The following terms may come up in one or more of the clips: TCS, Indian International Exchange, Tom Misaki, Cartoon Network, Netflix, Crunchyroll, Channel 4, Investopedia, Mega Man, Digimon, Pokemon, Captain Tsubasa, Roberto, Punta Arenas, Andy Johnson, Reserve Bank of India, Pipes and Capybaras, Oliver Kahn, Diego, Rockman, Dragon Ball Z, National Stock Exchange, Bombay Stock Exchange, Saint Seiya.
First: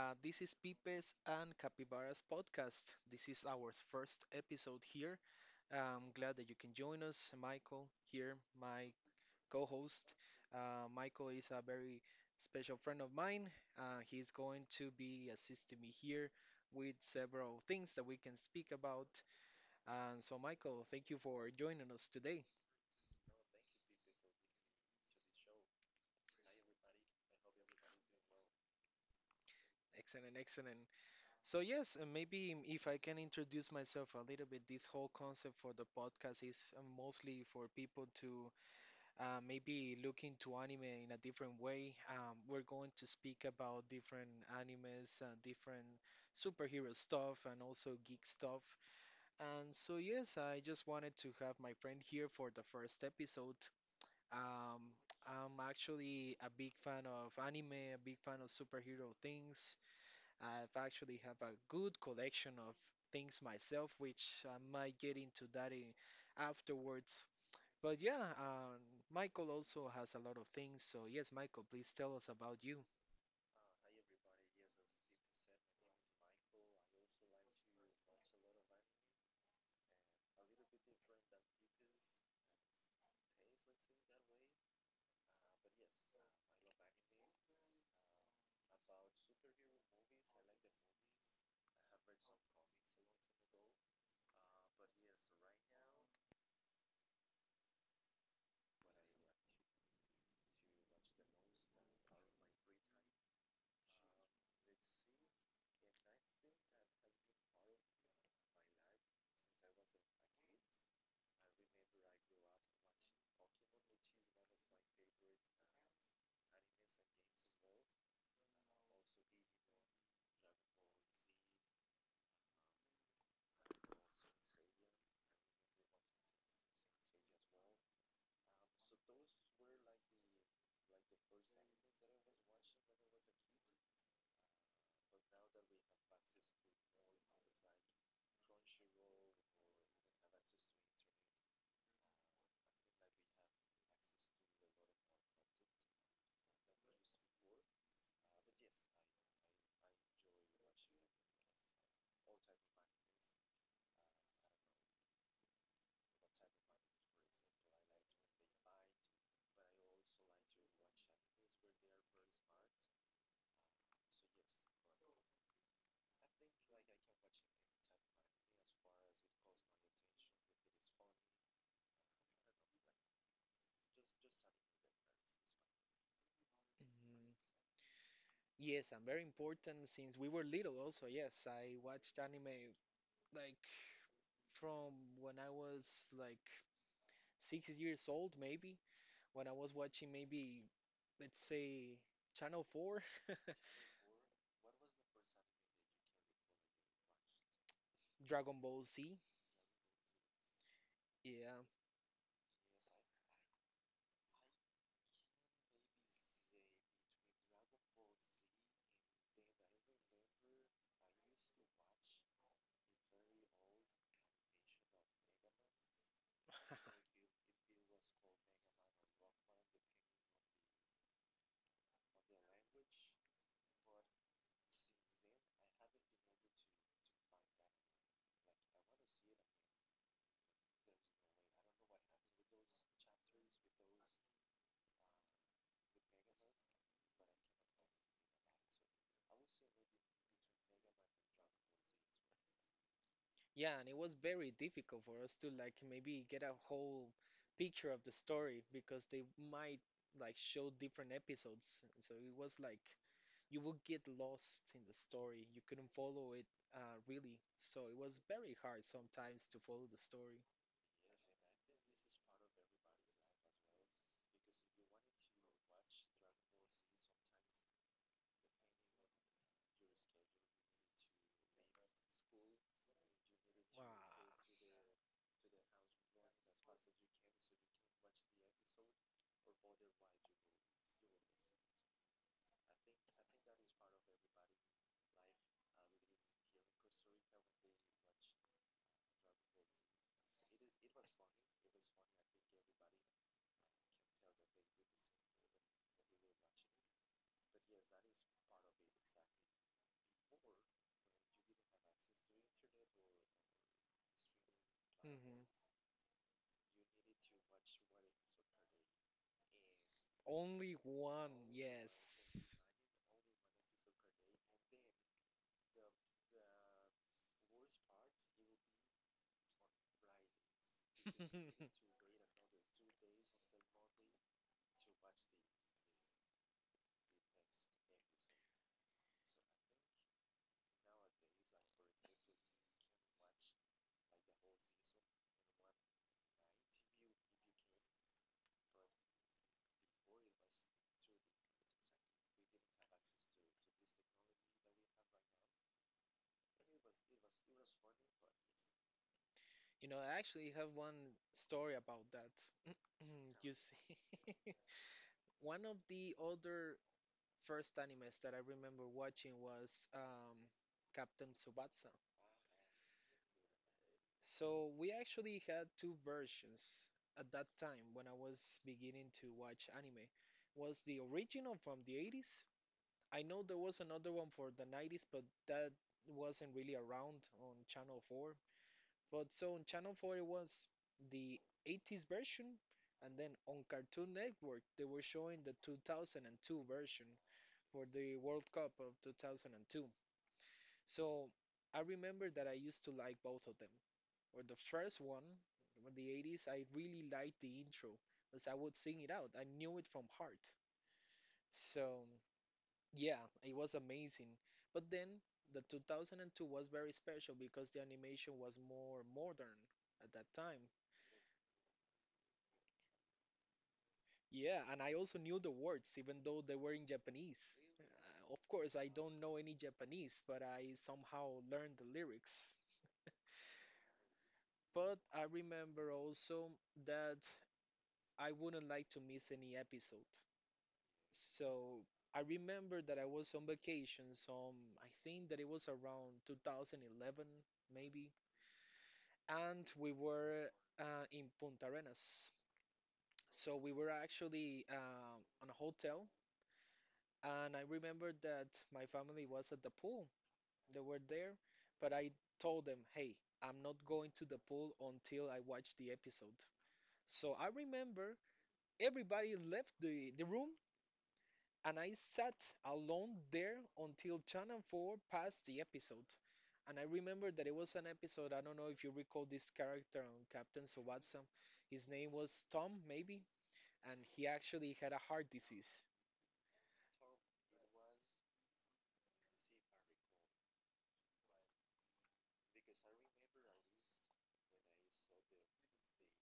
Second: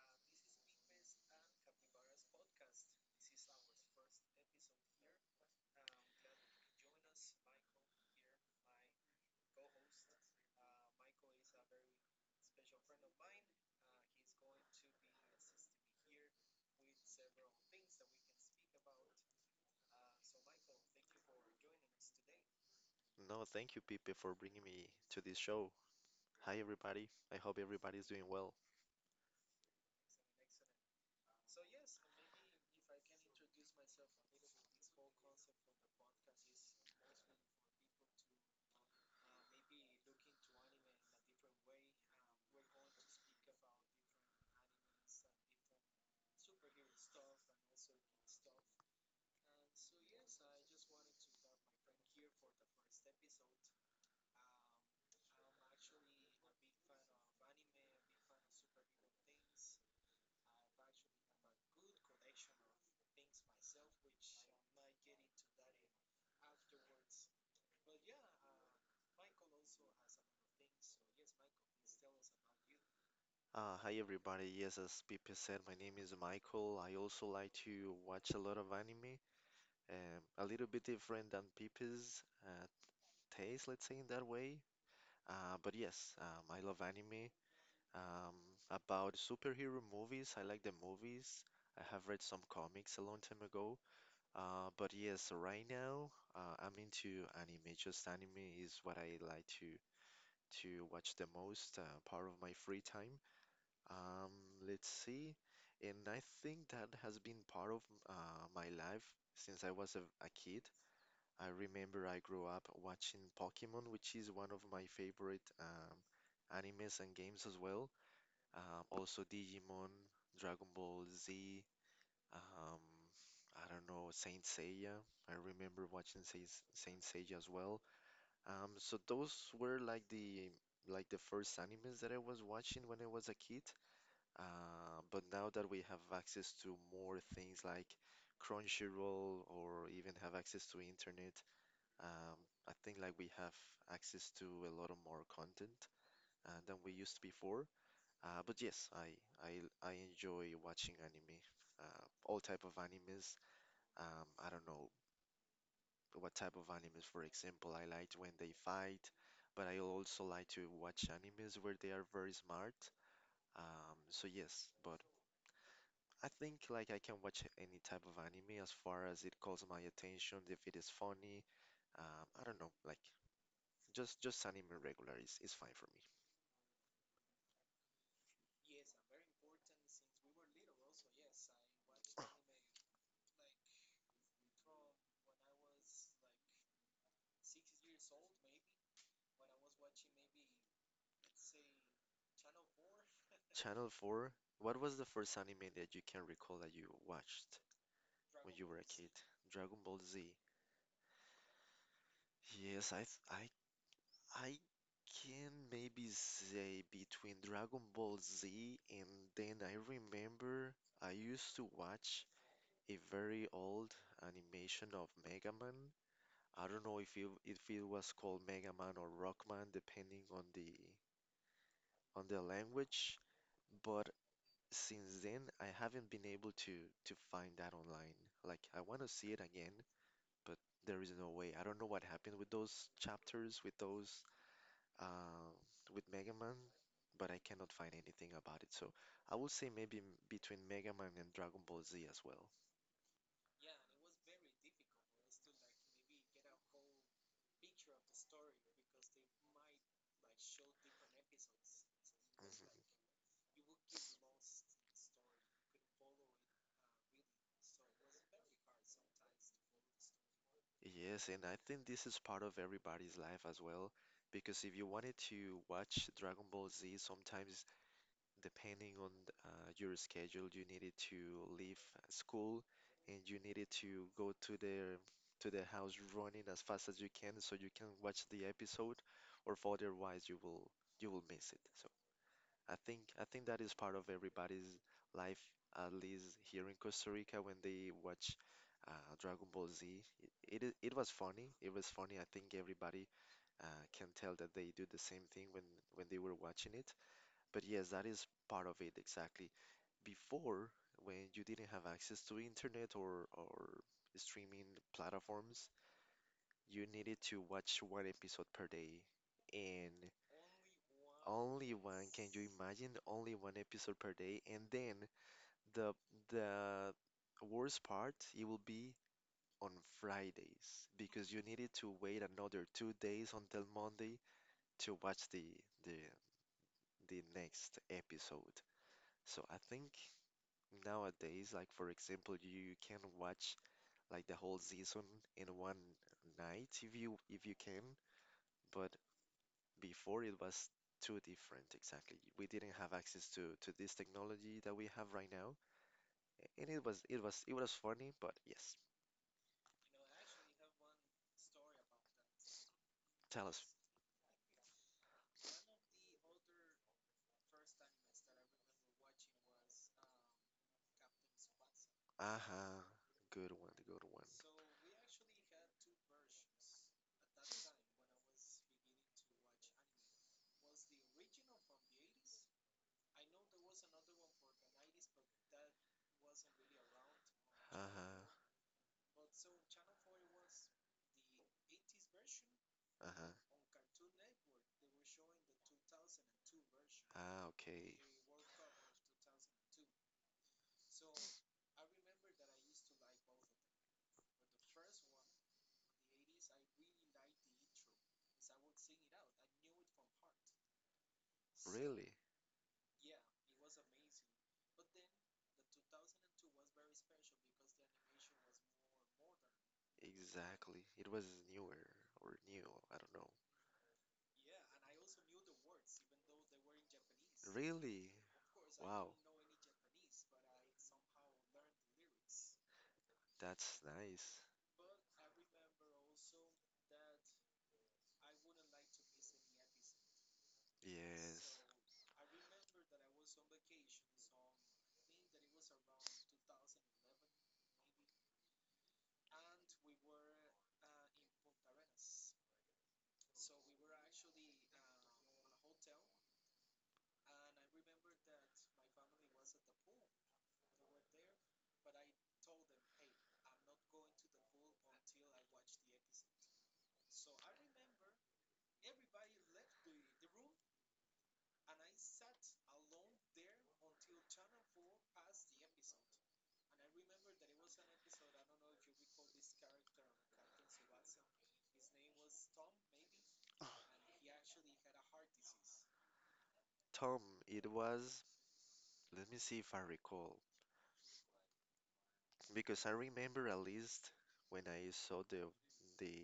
This is Pipes and Capybaras podcast. This is our first episode here. I'm glad that you can join us. Michael here, my co host. Michael is a very special friend of mine. He's going to be assisting me here with several things that we can speak about. And so, Michael, thank you for joining us today. No, thank you, Pipe, for bringing me to this show. Hi, everybody. I hope everybody's doing well. Excellent, excellent. So yes, and maybe if I can introduce myself a little bit, this whole concept for the podcast is mostly for people to maybe look into anime in a different way. We're going to speak about different animes, different superhero stuff, and also geek stuff. And so yes, I just wanted to have my friend here for the first episode. Um, I'm actually a big fan of anime, a big fan of superhero things. I've actually have a good collection of things myself, which I might get into that in, afterwards. But yeah, Michael also has a lot of things. So yes, Michael, please tell us about you. Hi, everybody. Yes, as Pipe said, my name is Michael. I also like to watch a lot of anime, a little bit different than Pipe's taste, let's say in that way. But yes, I love anime. Um, about superhero movies, I like the movies. I have read some comics a long time ago. But yes, right now I'm into anime. Just anime is what I like to watch the most part of my free time. Um, let's see. And I think that has been part of my life since I was a kid. I remember I grew up watching Pokemon, which is one of my favorite animes and games as well. Also Digimon, Dragon Ball Z, um, I don't know, Saint Seiya. I remember watching Saint Seiya as well. So those were like the first animes that I was watching when I was a kid. But now that we have access to more things like Crunchyroll or even have access to internet, um, I think like we have access to a lot of more content than we used before. But yes, I enjoy watching anime, all type of animes. I don't know, what type of animes. For example, I liked when they fight, but I also like to watch animes where they are very smart. So yes, but I think like I can watch any type of anime as far as it calls my attention, if it is funny. I don't know, like just anime regular is fine for me. Mhm. Yes, I'm very important since we were little also. Yes, I watched anime like from when I was like 6 years old, maybe, when I was watching maybe, let's say, Channel 4, Channel 4, what was the first anime that you can recall that you watched when Dragon you were a Ball kid? Z. Dragon Ball Z. Yeah, Yes, I th I can maybe say between Dragon Ball Z and then I remember I used to watch a very old animation of Mega Man. I don't know if it was called Mega Man or Rockman, depending on the language. But since then, I haven't been able to find that online. Like I want to see it again, but there is no way. I don't know what happened with those chapters, with those uh, with Mega Man, but I cannot find anything about it. So I would say maybe between Mega Man and Dragon Ball Z as well. yeah, and it was very difficult for us to like maybe get a whole picture of the story because they might like Mhm. show different episodes. So it was like you would get lost in the story. You couldn't follow it really. So it was very hard sometimes to follow the story. Yes, and I think this is part of everybody's life as well, because if you wanted to watch Dragon Ball Z, sometimes depending on your schedule, you needed to leave school and you needed Wow. to go to the house running as fast as you can so you can watch the episode, or if otherwise you will miss it. So I think that is part of everybody's life, at least here in Costa Rica when they watch Dragon Ball Z. It was funny. It was funny. I think everybody can tell that they do the same thing when they were watching it. But yes, that is part of it exactly. Before, when you didn't have access to internet or streaming Mhm. platforms, you needed to watch one episode per day. And Only one, only one, can you yes. imagine? Only one episode per day. And then the the worst part, it will be on Fridays because you needed to wait another 2 days until Monday to watch the the next episode. So I think nowadays, like for example, you can watch like the whole season in one night if you can, but before it was too different exactly. We didn't have access to this technology that we have right now, and it was funny, but yes, You know, I actually have one story about that. tell You us. see, one of the older first animes that I remember watching was Captain Tsubasa. Uh-huh, good one, good one. So we actually had two versions at that time when I was beginning to watch anime. Was the original from the 80s? I know there was another one for the 90s, but that wasn't really around on Channel Uh-huh, 4. But so on Channel 4 it was the 80s version, and then uh-huh. on Cartoon Network they were showing the 2002 version Ah, for okay. the World Cup of 2002. So I remember that I used to like both of them. Or the first one, in the 80s, I really liked the intro because I would sing it out. I knew it from heart. So Really? yeah, it was amazing. But then the 2002 was very special because the animation was more modern at that time. Exactly. It was newer or new. I don't know. Yeah, and I also knew the words, even though they were in Japanese. Really? Of course, I Wow. don't know any Japanese, but I somehow learned the lyrics. That's nice. But I remember also that I wouldn't like to miss any episode. Yes. So I remember that I was on vacation, so I think that it was around 2011, maybe. And we were in Punta Arenas. So we were actually on a hotel and I remember that my family was at the pool. They were there, but I told them, "Hey, I'm not going to the pool until I watch the episode." So I remember everybody left the room and I sat alone there until Channel 4 passed the episode. And I remember that it was an episode, I don't know if you recall this character on Captain Tsubasa. His name was Tom, maybe, and he actually had a heart disease. Tom, it was. Let me see if I recall, because I remember at least when I saw the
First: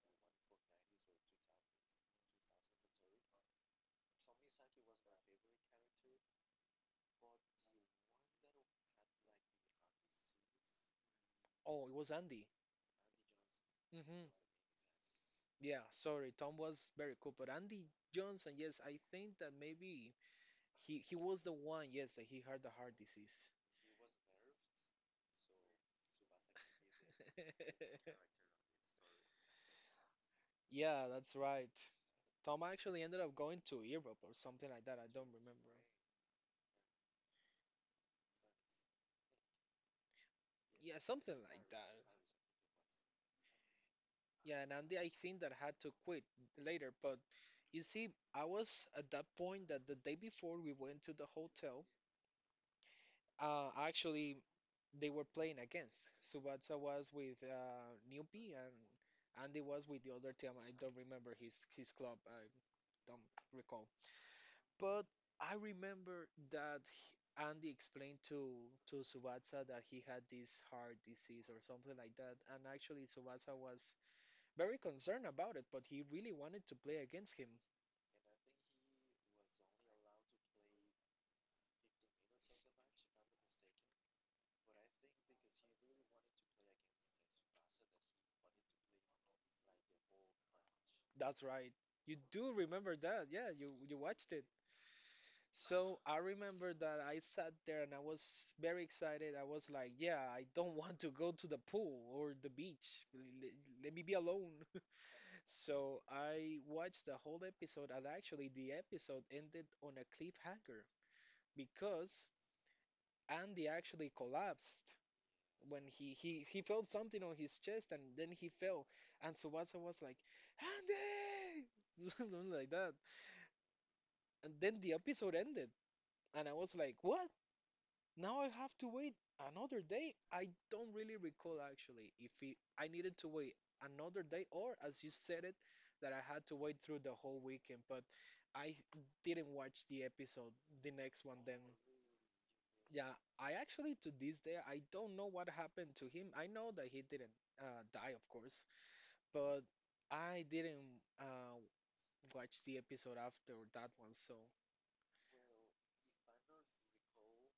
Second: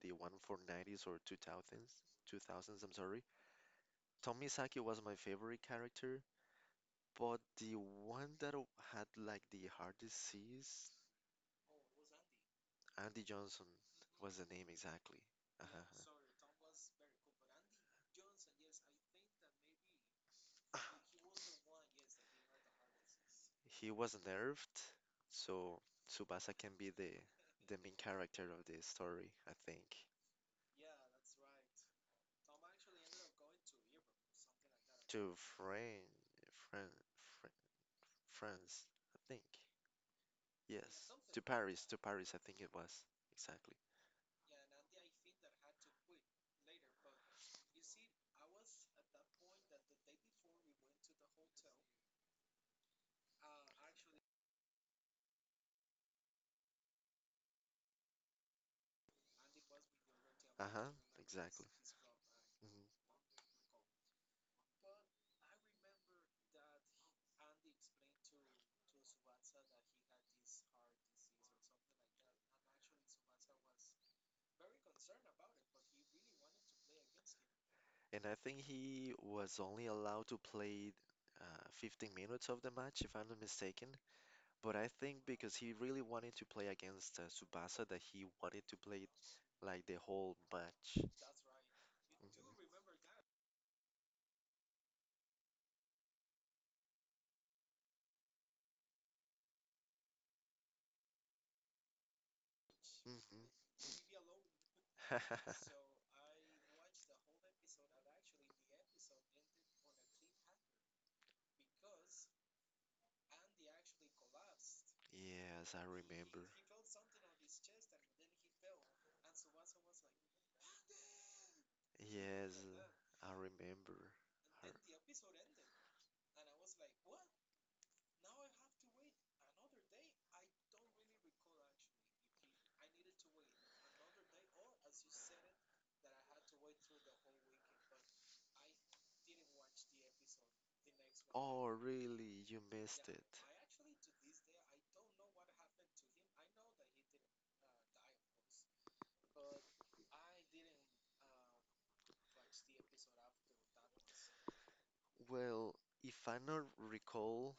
the one for 90s or 2000s, 2000s, I'm sorry. Tom Misaki was my favorite character. But the one that had like the heart disease, Oh, it was Andy. Andy Johnson Hmm. was the name exactly. Uh-huh, Yeah, uh-huh. sorry, Tom was very cool, but Andy Johnson, yes, I think that maybe he was the one, yes, that he had the heart disease. He was nerfed, so Tsubasa can be the main character of the story, I think. Yeah, that's right. Tom actually ended up going to Europe or something like that. I don't To remember. Fran, Fran, Fran, France, I think. Yeah, Yes, something like that. to Paris, I think it was exactly. Yeah, and Andy, I think that had to quit later. But you see, I was at that point that the day before we went to the hotel, I actually they were playing against. Subatsa was with Newbie and Andy was with the other team. I Uh-huh, don't remember his exactly. his club. I Mhm. don't recall. But I remember that Andy explained to Subatsa that he had this heart disease or something like that. And actually, Subatsa was very concerned about it, but he really wanted to play against him. And I think he was only allowed to play 15 minutes of the match, if I'm not mistaken. But I think because he really wanted to play against Tsubasa, that he wanted to play like the whole match. That's right. You do remember that? Yeah, you watched it. So I remember that I sat there and I was very excited. I was like, yeah, I don't want to go to the pool or the beach. Hmm. Let, me be alone. So I watched the whole episode, and actually, the episode ended on a cliffhanger because Andy actually collapsed Yes, when I he, he, remember. he felt something on his chest and then he fell. And Tsubasa was like, Andy! Something Yes, like that. I remember. And then the episode Her. ended. And I was like, what? Now I have to wait another day. I don't really recall actually if it, I needed to wait another day or, as you said it, that I had to wait through the whole weekend. But I didn't watch the episode, the next one then. Oh, really? You missed Yeah, it. I actually to this day I don't know what happened to him. I know that he didn't die, of course, but I didn't watch the episode after that one. So Well, if I not recall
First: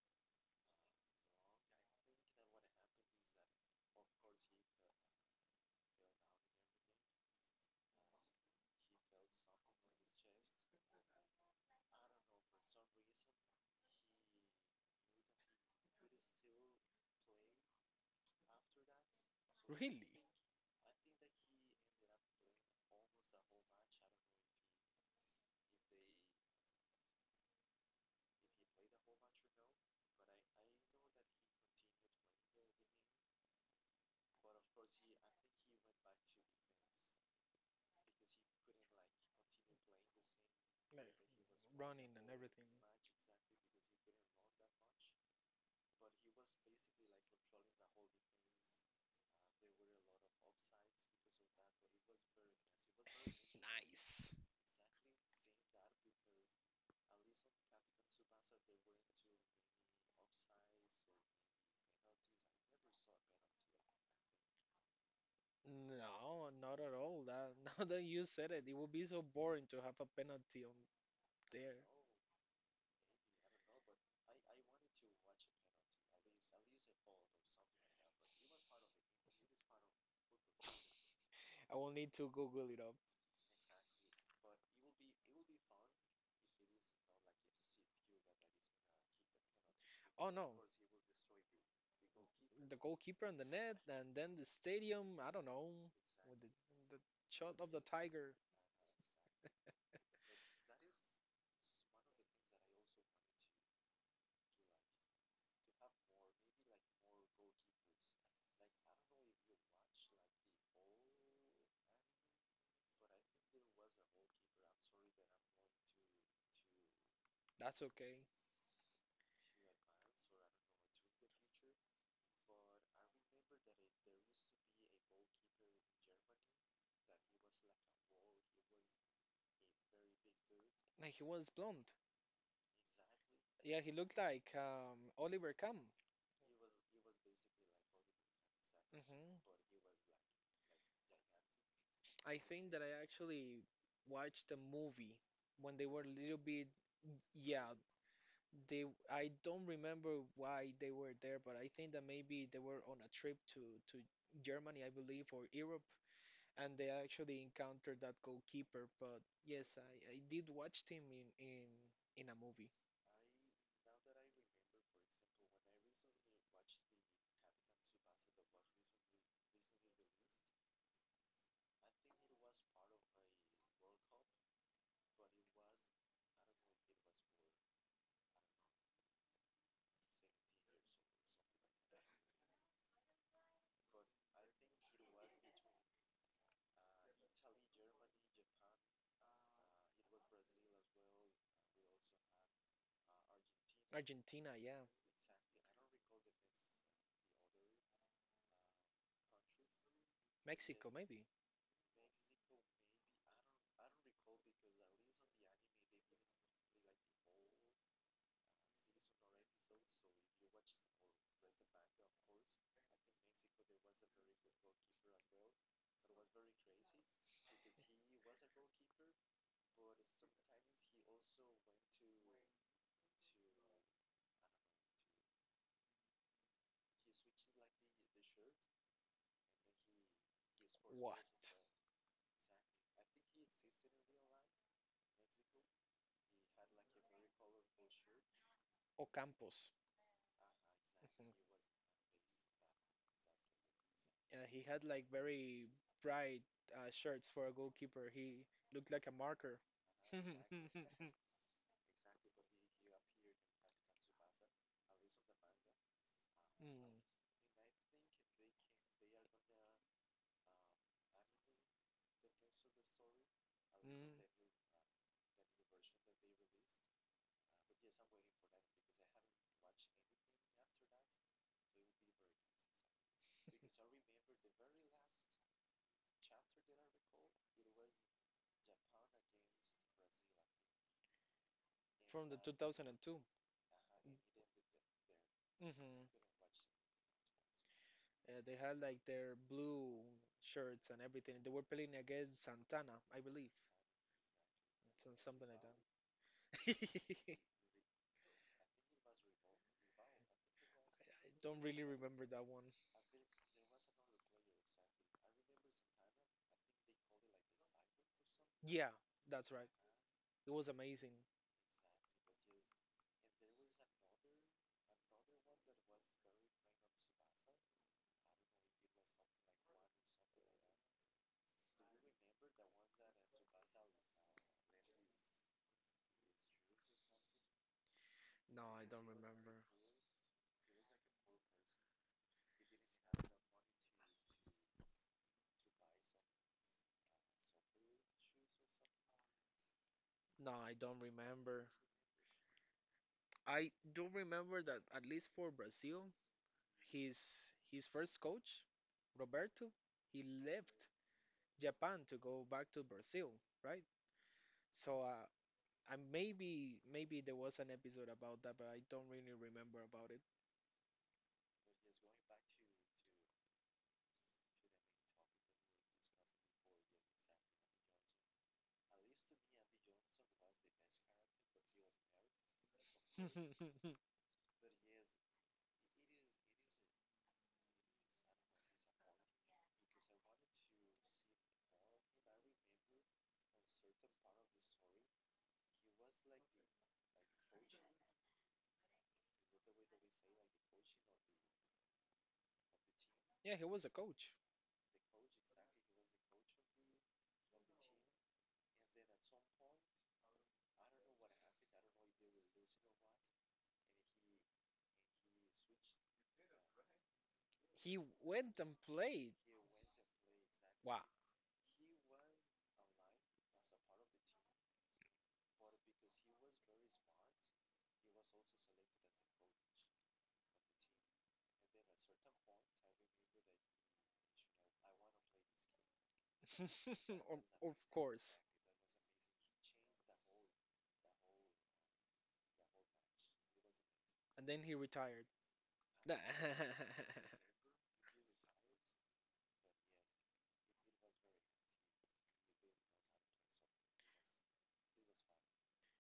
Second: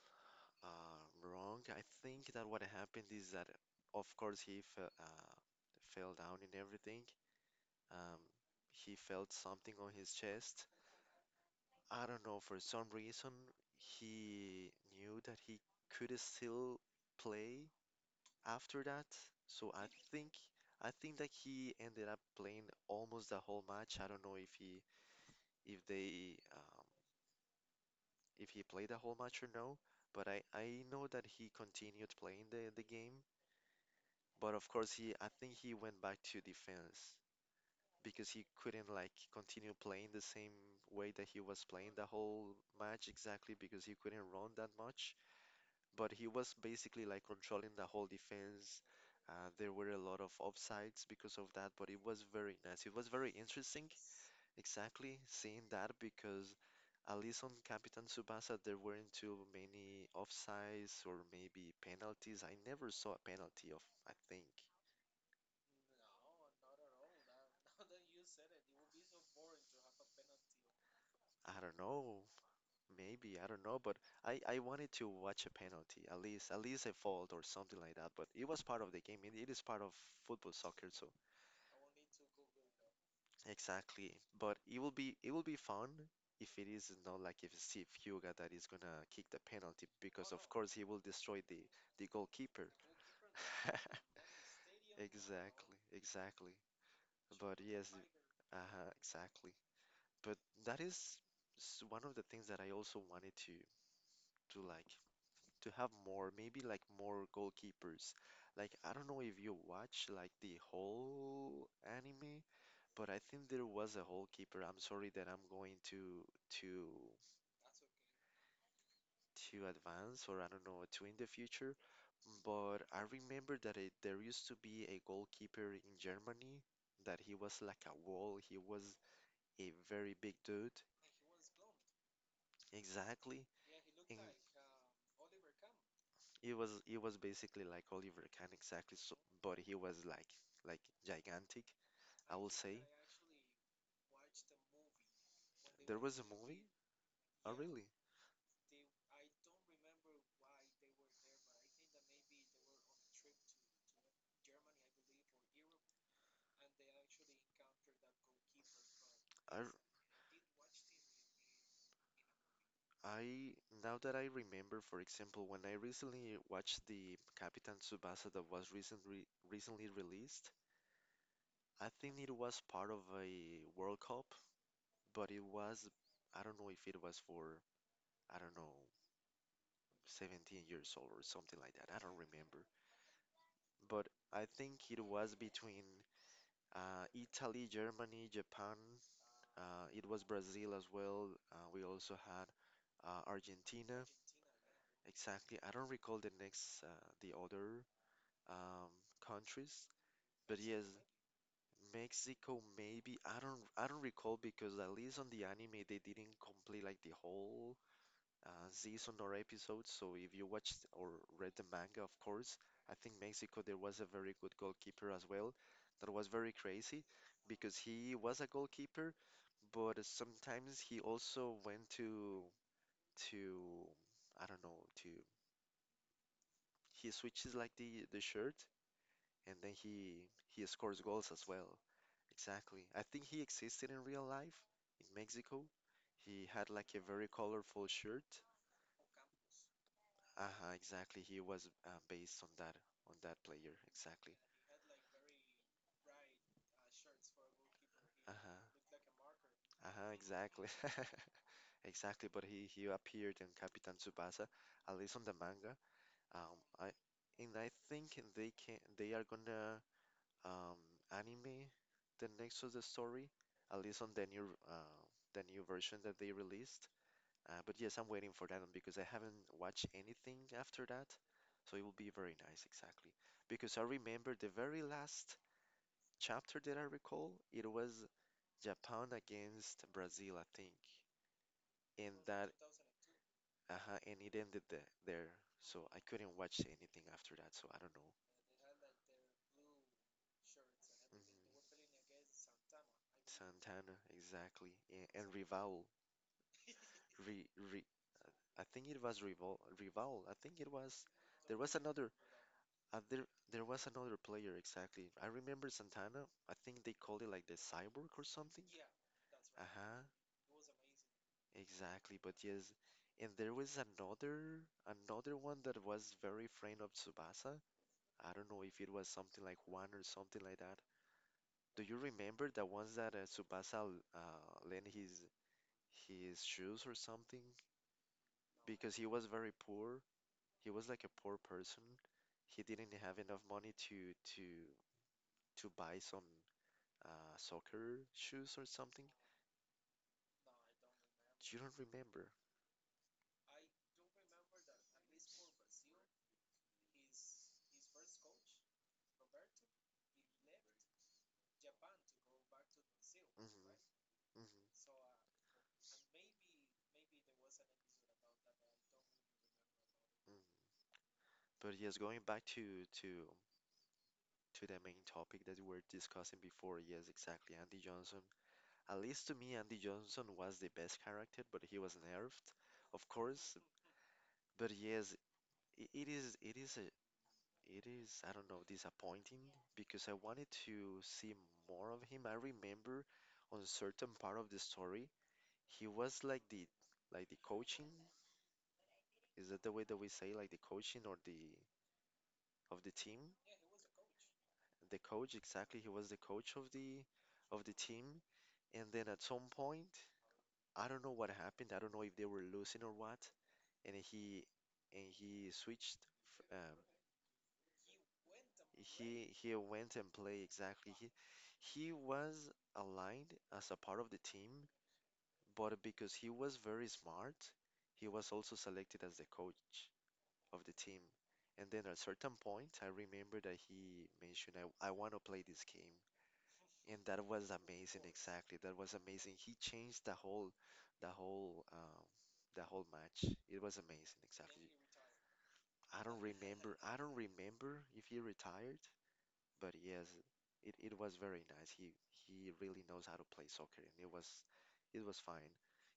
uh, wrong, I think that what happened is that, of course, he fell, fell down and everything. Um, he felt something on his chest. I don't know, for some reason, he knew that he could still play, after that. So I really, think I think that he ended up playing almost the whole match. I don't know if he if they um, if he played the whole match or no, but I know that he continued playing the game. But of course he I think he went back to defense because he couldn't like continue playing the same way like that he was playing the running and whole everything. match exactly because he couldn't run that much. But he was basically like controlling the whole defense. There were a lot of offsides because of that, but it was very nice. It was very interesting, Nice. exactly seeing that because at least on Captain Tsubasa there weren't too many offsides or maybe penalties. I never saw a penalty of, I think, No, not at all. That now that you said it, it would be so boring to have a penalty on I don't there. know, maybe, I don't know, but I wanted to watch a penalty, at least a fault or something like that. But it was part of the game. It is part of football soccer, so I will need to Google it up. exactly. But it will be fun if it is not like if it's Steve Huga that is gonna kick the penalty because Oh of no, course he will destroy the goalkeeper. the goalkeeper on the net, and then the stadium. I don't know Exactly, with the, exactly. the shot But of the yes, tiger. Exactly. But that is one of the things that I also wanted to like to have more, maybe like more goalkeepers. Like I don't know if you watch like the whole anime, but I think there was a goalkeeper. I'm sorry that I'm going to That's okay. to advance or I don't know to in the future, but I remember that there used to be a goalkeeper in Germany that he was like a wall. He was a very big dude. Like he was blonde. Exactly. Yeah, he looked And like Oliver Kahn. it was it was basically like Oliver Kahn exactly, so, hmm but he was like like gigantic, I I will think say. that I actually watched the movie when they There were was a a little movie? bit. Oh, Yeah, really? they. I don't remember why they were there, but I think that maybe they were on a trip to to Germany, I believe, or Europe, and they actually encountered that goalkeeper. But I r- yes, I did watch him in a movie. I Now that I remember, for example, when I recently watched the Capitan Tsubasa that was recently released, I think it was part of a World Cup, but it was I don't know if it was for I don't know 17 years old or something like that. I don't remember. But I think it was between Italy, Germany, Japan. It was Brazil as well. We also had Argentina. Argentina, yeah, Exactly. I don't recall the next, the other um, countries, but yes, Mexico, maybe. Mexico maybe. I don't recall because at least on the anime they didn't complete like the whole season or episodes. So if you watched or read the manga, of course, I think Mexico there was a very good goalkeeper as well. That was very crazy because he was a goalkeeper, but sometimes he also went to I don't know to he switches like the shirt and then he scores What? goals as well. Exactly. I think he existed in real life in Mexico. He had like a very colorful shirt. Ocampos. Uh-huh, exactly. Mhm. He was based on that player. Exactly. He had like very bright shirts for a goalkeeper. He Uh-huh, looked like a marker. uh-huh, exactly. Exactly, but he appeared in Captain Tsubasa, at least on the manga. Um, I Mm. I think they are gonna um anime the next of the story, at least Mm. on the new version that they released. But yes, I'm waiting for that one because I haven't watched anything after that. So it will be very nice, exactly. Because I remember the very last chapter that I recall, it was Japan against Brazil, I think. And From the that, 2002. uh huh, and it ended the, there. Mm-hmm. So I Yeah, couldn't watch anything after that, so I don't know. they had like their blue shirts and Mhm. everything. They were playing against Santana, I believe. Santana, exactly. And, and Something like Rival, that. I re, re, I think it was Rival, Rival. I think it was, there don't was really another remember that one. Uh, there, there was another player, exactly. I remember Santana. I think they called it like the cyborg or something. Yeah, that's right. Uh-huh, It was amazing. exactly. But yes, and there was another one that was very friend of Tsubasa. I don't know if it was something like one or something like that. Do you remember the ones that Tsubasa lent his shoes or something? No, I Because don't he was very remember. poor. He was like a poor person. He didn't have enough money to buy some soccer shoes or something? No, I don't You remember. don't remember. I do remember that at least for Brazil, his first coach, Roberto, he left Japan to go back to Brazil, Hmm right? hmm So I maybe there was an episode about that, but I don't really remember about it. hmm But yes, going back to the main topic that we were discussing before, yes, exactly. Andy Johnson, at least to me, Andy Johnson was the best character, but he was nerfed, of course. But yes, I it is a it is I don't know, disappointing because I wanted to see more of him. I remember on certain part of the story he was like the coaching. Is that the way that we say, like the coaching or the of the team? Yeah, he was a coach. The coach, exactly. He was the coach of the team. And then at some point, I don't know what happened. I don't know if they were losing or what. And he and he switched. He went and He played. went and played, exactly. Wow. He was aligned as a part of the team, but because he was very smart, he was also selected as the coach of the team. And then at a certain point, I remember that he mentioned, I want to play this game. And that Of, was of amazing, course. exactly. That was amazing. He changed the whole, the whole, the whole match. It was amazing, And then exactly. he retired. I don't remember. I don't remember if he retired, but yes, it was very nice. He really knows how to play soccer, and it was fine.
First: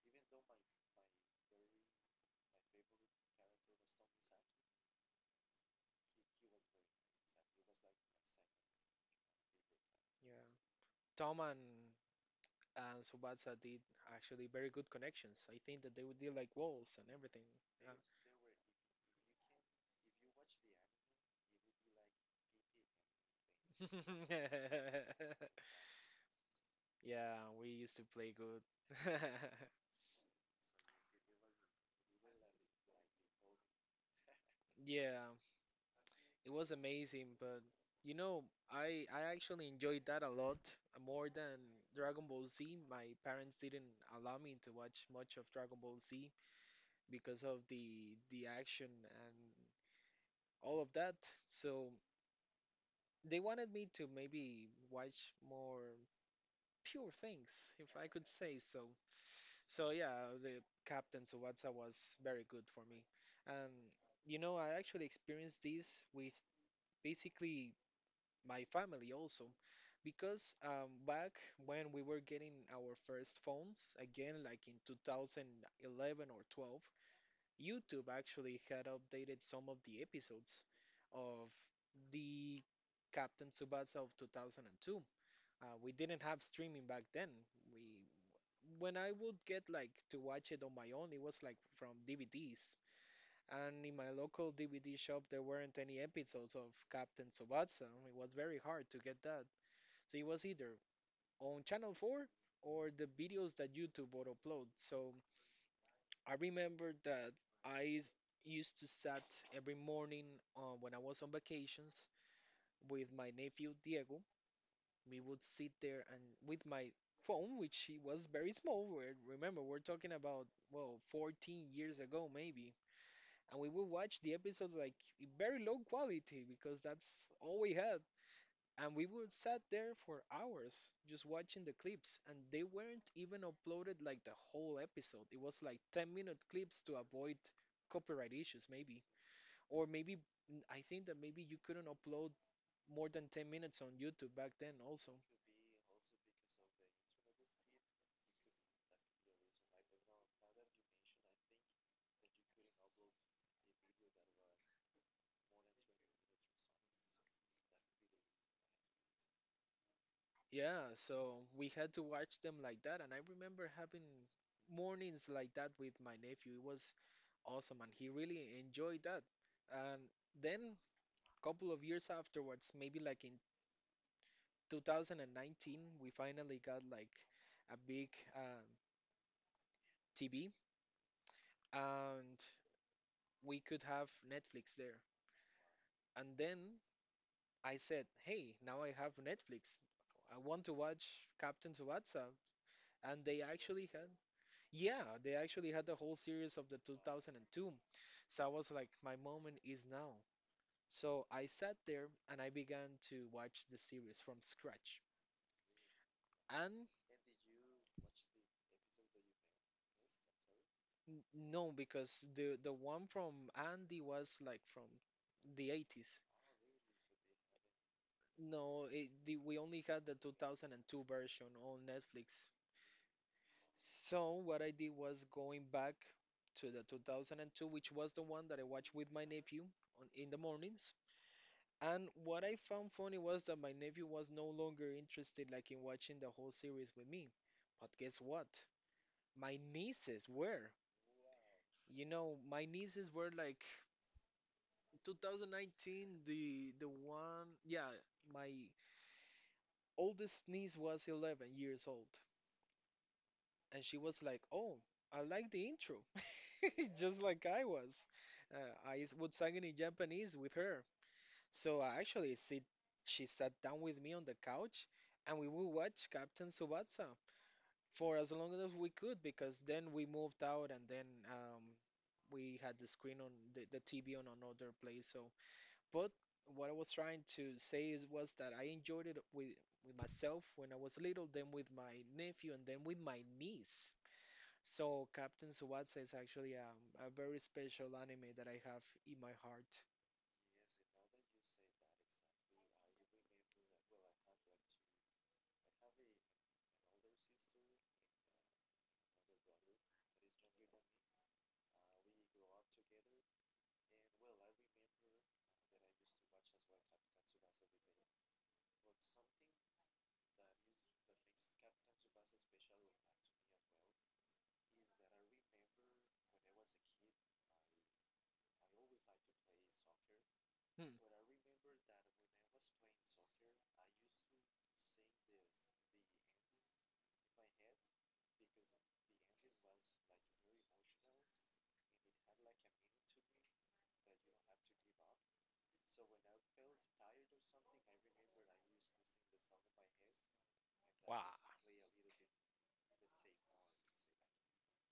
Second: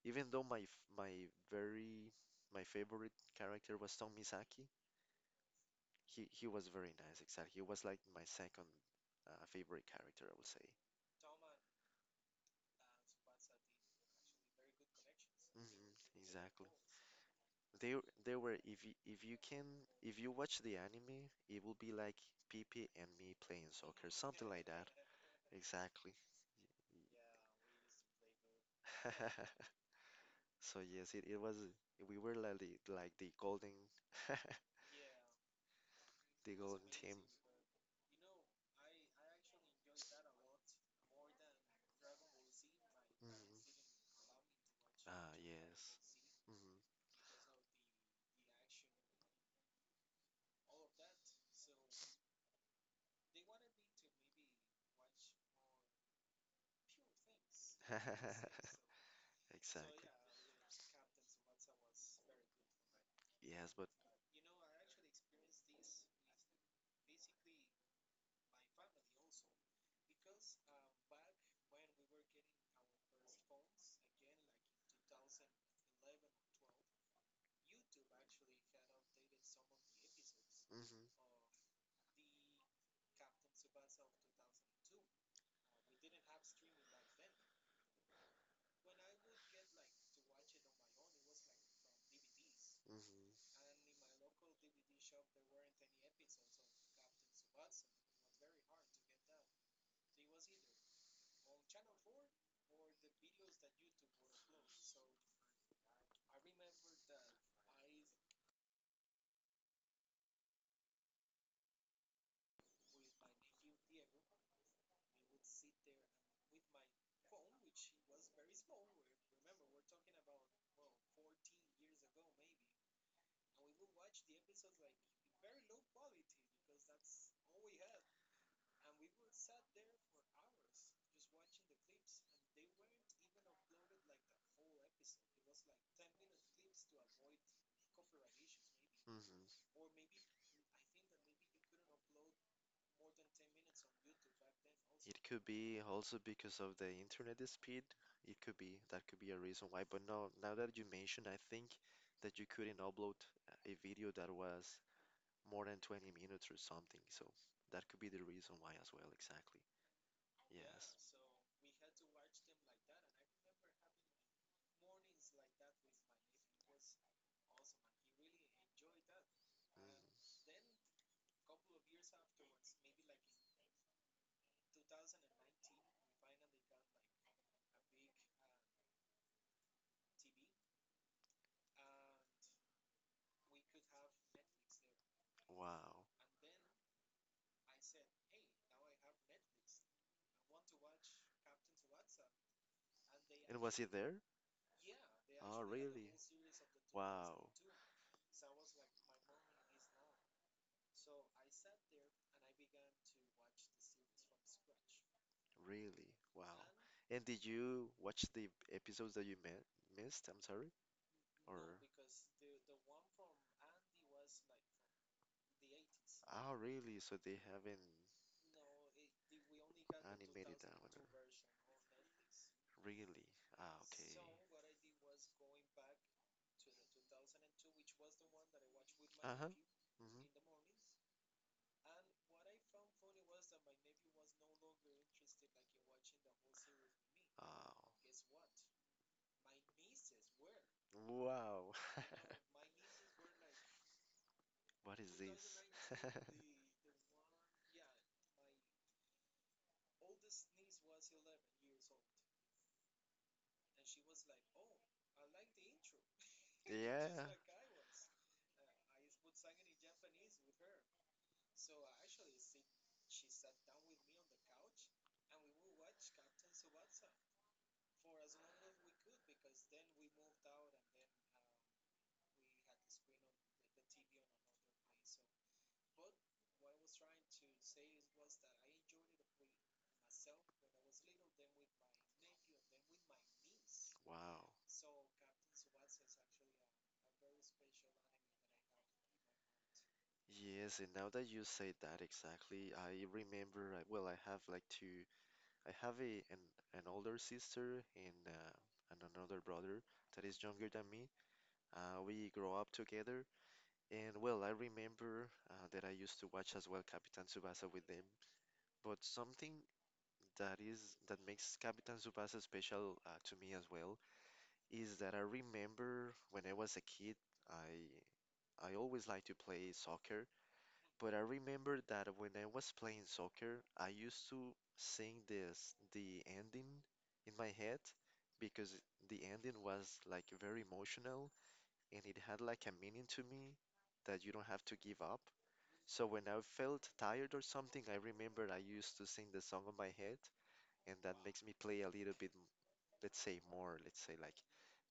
Even though my f- my very my favorite character was Tom Misaki, he was very nice, exactly. He was like my second favorite character, I Yeah. would say. Tom and Subatsa did actually very good connections. I think Hmm, that they would deal like exactly. walls and everything. They they were, if you can if you watch the anime, it will be like Pippi and me playing soccer, Yeah. something like that. Exactly. Yeah, we used to play good. So yes, it was we were like the golden Yeah, it the was golden team. amazing, but you know, I actually enjoyed that a lot more than Dragon Ball Z. My parents Mhm. didn't allow me to watch Ah, much of Dragon Ball yes. Z Mhm. because of the action and all of that. So they wanted me to maybe watch more pure things, if I could say so. So Exactly. yeah, the Captain Tsubasa was very good for me. Yes, And but you know, I actually experienced this with basically my family also because back when we were getting our first phones again like in 2011 or 12, YouTube actually had updated some of the episodes mhm, mhm, of the Captain Tsubasa of 2002. We didn't have streaming back then, we when I would get like to watch it on my own, it was like from DVDs. mhm. And in my local DVD shop, there weren't any episodes of Captain Tsubasa. It was very hard to get that. So it was either on Channel 4 or the videos that YouTube would upload. So I remember that I s- used to sat every morning when I was on vacations with my nephew Diego. We would sit there and with my phone, which he was very small. Remember, we're talking about, well, 14 years ago, maybe. And we would watch the episodes like in very low quality because that's all we had. And we would sat there for hours just watching the clips, and they weren't even uploaded like the whole episode. It was like 10-minute clips to avoid copyright issues, maybe. Or maybe, I think that maybe you couldn't upload more than 10 minutes on YouTube back then, also. It could be also because of the internet speed. It could be that could be a reason why. But no, now that you mention, I think that you couldn't upload a video that was more than 20 minutes or something. So that could be the reason why as well. Exactly. Yeah, Yes. so we had to watch them like that. And I remember having mornings like that with my nephew. It was awesome, and he really enjoyed that. And Mhm. then couple of years afterwards, maybe like in 2019, we finally got like a big um, TV and we could have Netflix there. Wow. And then I said, hey, now I have Netflix. I want to watch Captain Tsubasa. And they And was he actually had, there? yeah, they Oh, actually had the really? whole series of the Wow. 2002. So I was like, my moment is now. So I sat there and I began to watch the series from scratch. Really? Wow. And And did you watch the episodes that you mi missed? I'm sorry. N- Or no, because the one from Andy was like from the 80s. Oh, really? So they haven't No, we only had the animated that 2002 one. version on Netflix. Really? Ah, okay. So what I did was going back to the 2002, which was the one that I watched with my Uh-huh. nephew Hmm. in the mornings. And what I found funny was that my nephew was no longer interested like in watching the whole series with me. But Oh, guess what? My nieces were. wow. You know, my nieces were like What is this? 2019, the one, yeah, my oldest niece was 11 years old, and she was like, "Oh, I like the intro," just Yeah. like I was. I would sing it in Japanese with her. So I actually sit, she sat down with me on the couch, and we would watch Captain Tsubasa for as long as we could, because then we moved out, and then um, we had the screen on the TV on another place, so. But what I was trying to say is was that I enjoyed it with myself when I was little, then with my nephew, and then with my niece. Wow. So Captain Tsubasa is actually a very special anime that I have in my heart. Yes, and now that you say that exactly, I remember. I, well, I have like two. I have an older sister and another brother that is younger than me. We grow up together, and well, I remember that I used to watch as well Captain Tsubasa with them. But something that is that makes Captain Tsubasa special to me as well is that I remember when I was a kid, I I always liked to play soccer. Hmm. But I remember that when I was playing soccer, I used to sing this, the ending in my head because the ending was like very emotional and it had like a meaning to me that you don't have to give up. So when I felt tired or something, I remember I used to sing the song on my head, and that Wow. makes me play a little bit, let's say more, let's say like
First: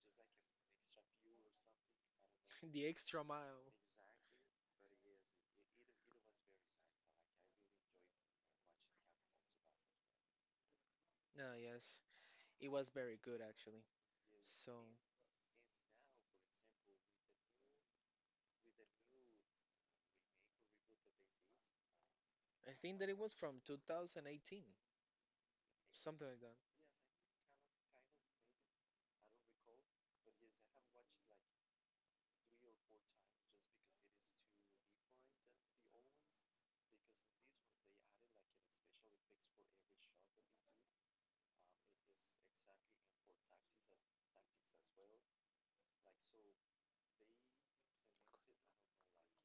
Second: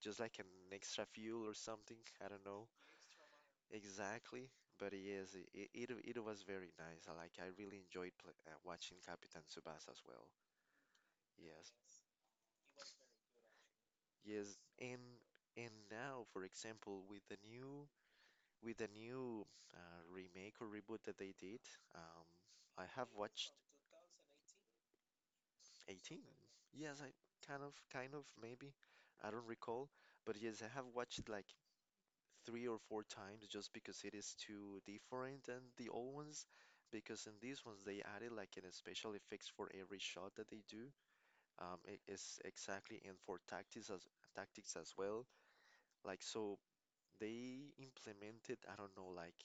just like an extra fuel or something, I don't know. The extra mile. Exactly, but yes, it was very nice. I really enjoyed pl watching Captain Tsubasa as well. No, Yes, yes. It was very good actually. yes, So and and now, for example, with the new remake or reboot that they did, um, I I think have that it was watched from 2018, 18. something like that. Yes, I kind of maybe, I don't recall, but yes, I have watched like three or four times just because it is too different than the old ones. Because in these ones, they added like an special effects for every shot that they do. It is exactly and for tactics as well. Like so, they implemented I don't know like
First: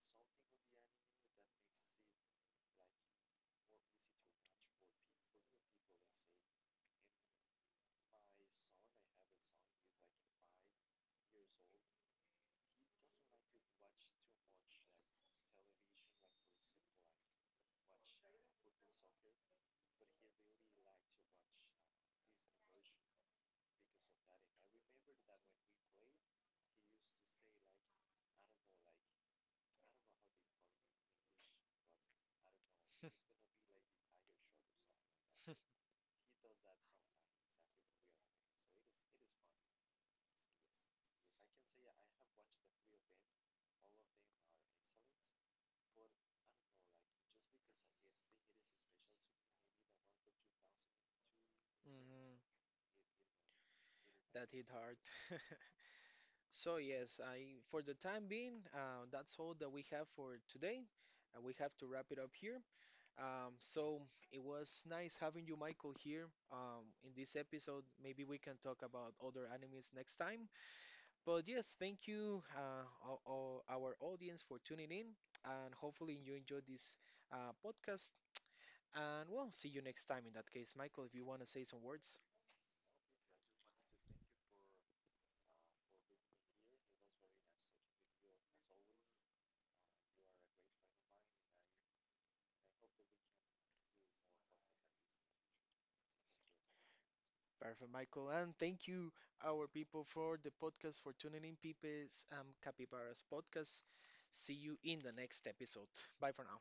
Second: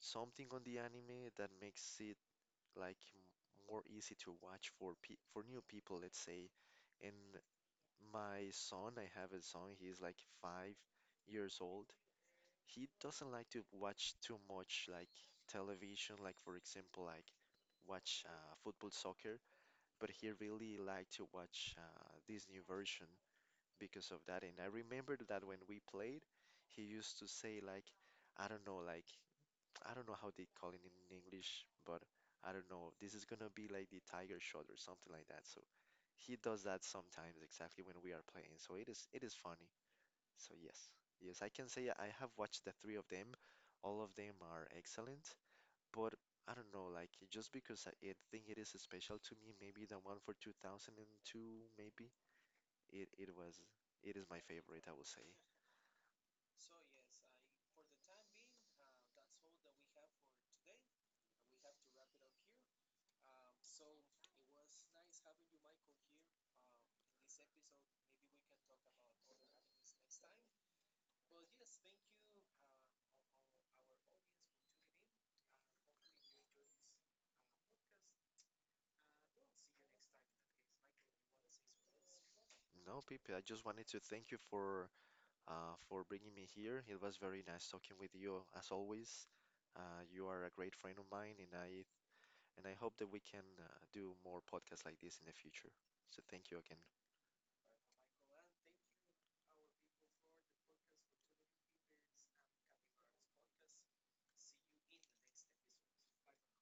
something on the anime that makes it like more easy to watch for pe for new people, let's say. And my son, I have a son. He's like 5 years old, he doesn't like to watch too much like television, like for example, like watch football, soccer, but he really liked to watch this new version because of that. And I remember that when we played, he used to say like, I don't know, like I don't know how they call it in English, but I don't know, this is gonna be like the tiger shot or something like that. So he does that sometimes, exactly, when we are playing. So it is funny. So yes, yes, I can say I have watched the three of them. All of them are excellent, but I don't know, like just because I think it is special to me, maybe the one for 2002, maybe Hmm. it was it is my That hit favorite, I hard. would say. So yes, I for the time being, that's all that we have for today. We have to wrap it up here. So it was nice having you, Michael, here in this episode. Maybe we can talk about other animes next time. But yes, thank you, our audience, for tuning in, and hopefully you enjoyed this podcast. And we'll see you next time in that case, Michael, if you want to say some words. No, Pepe, I just wanted to thank you for bringing me here. It was very nice talking with you as always. You are a great friend of mine, and I hope that we can do more podcasts like this in the future. So thank you again. Perfect, Michael. And thank you, our people, for the podcast, for tuning in, Pepe's Capybara's podcast. See you in the next episode. Bye for now.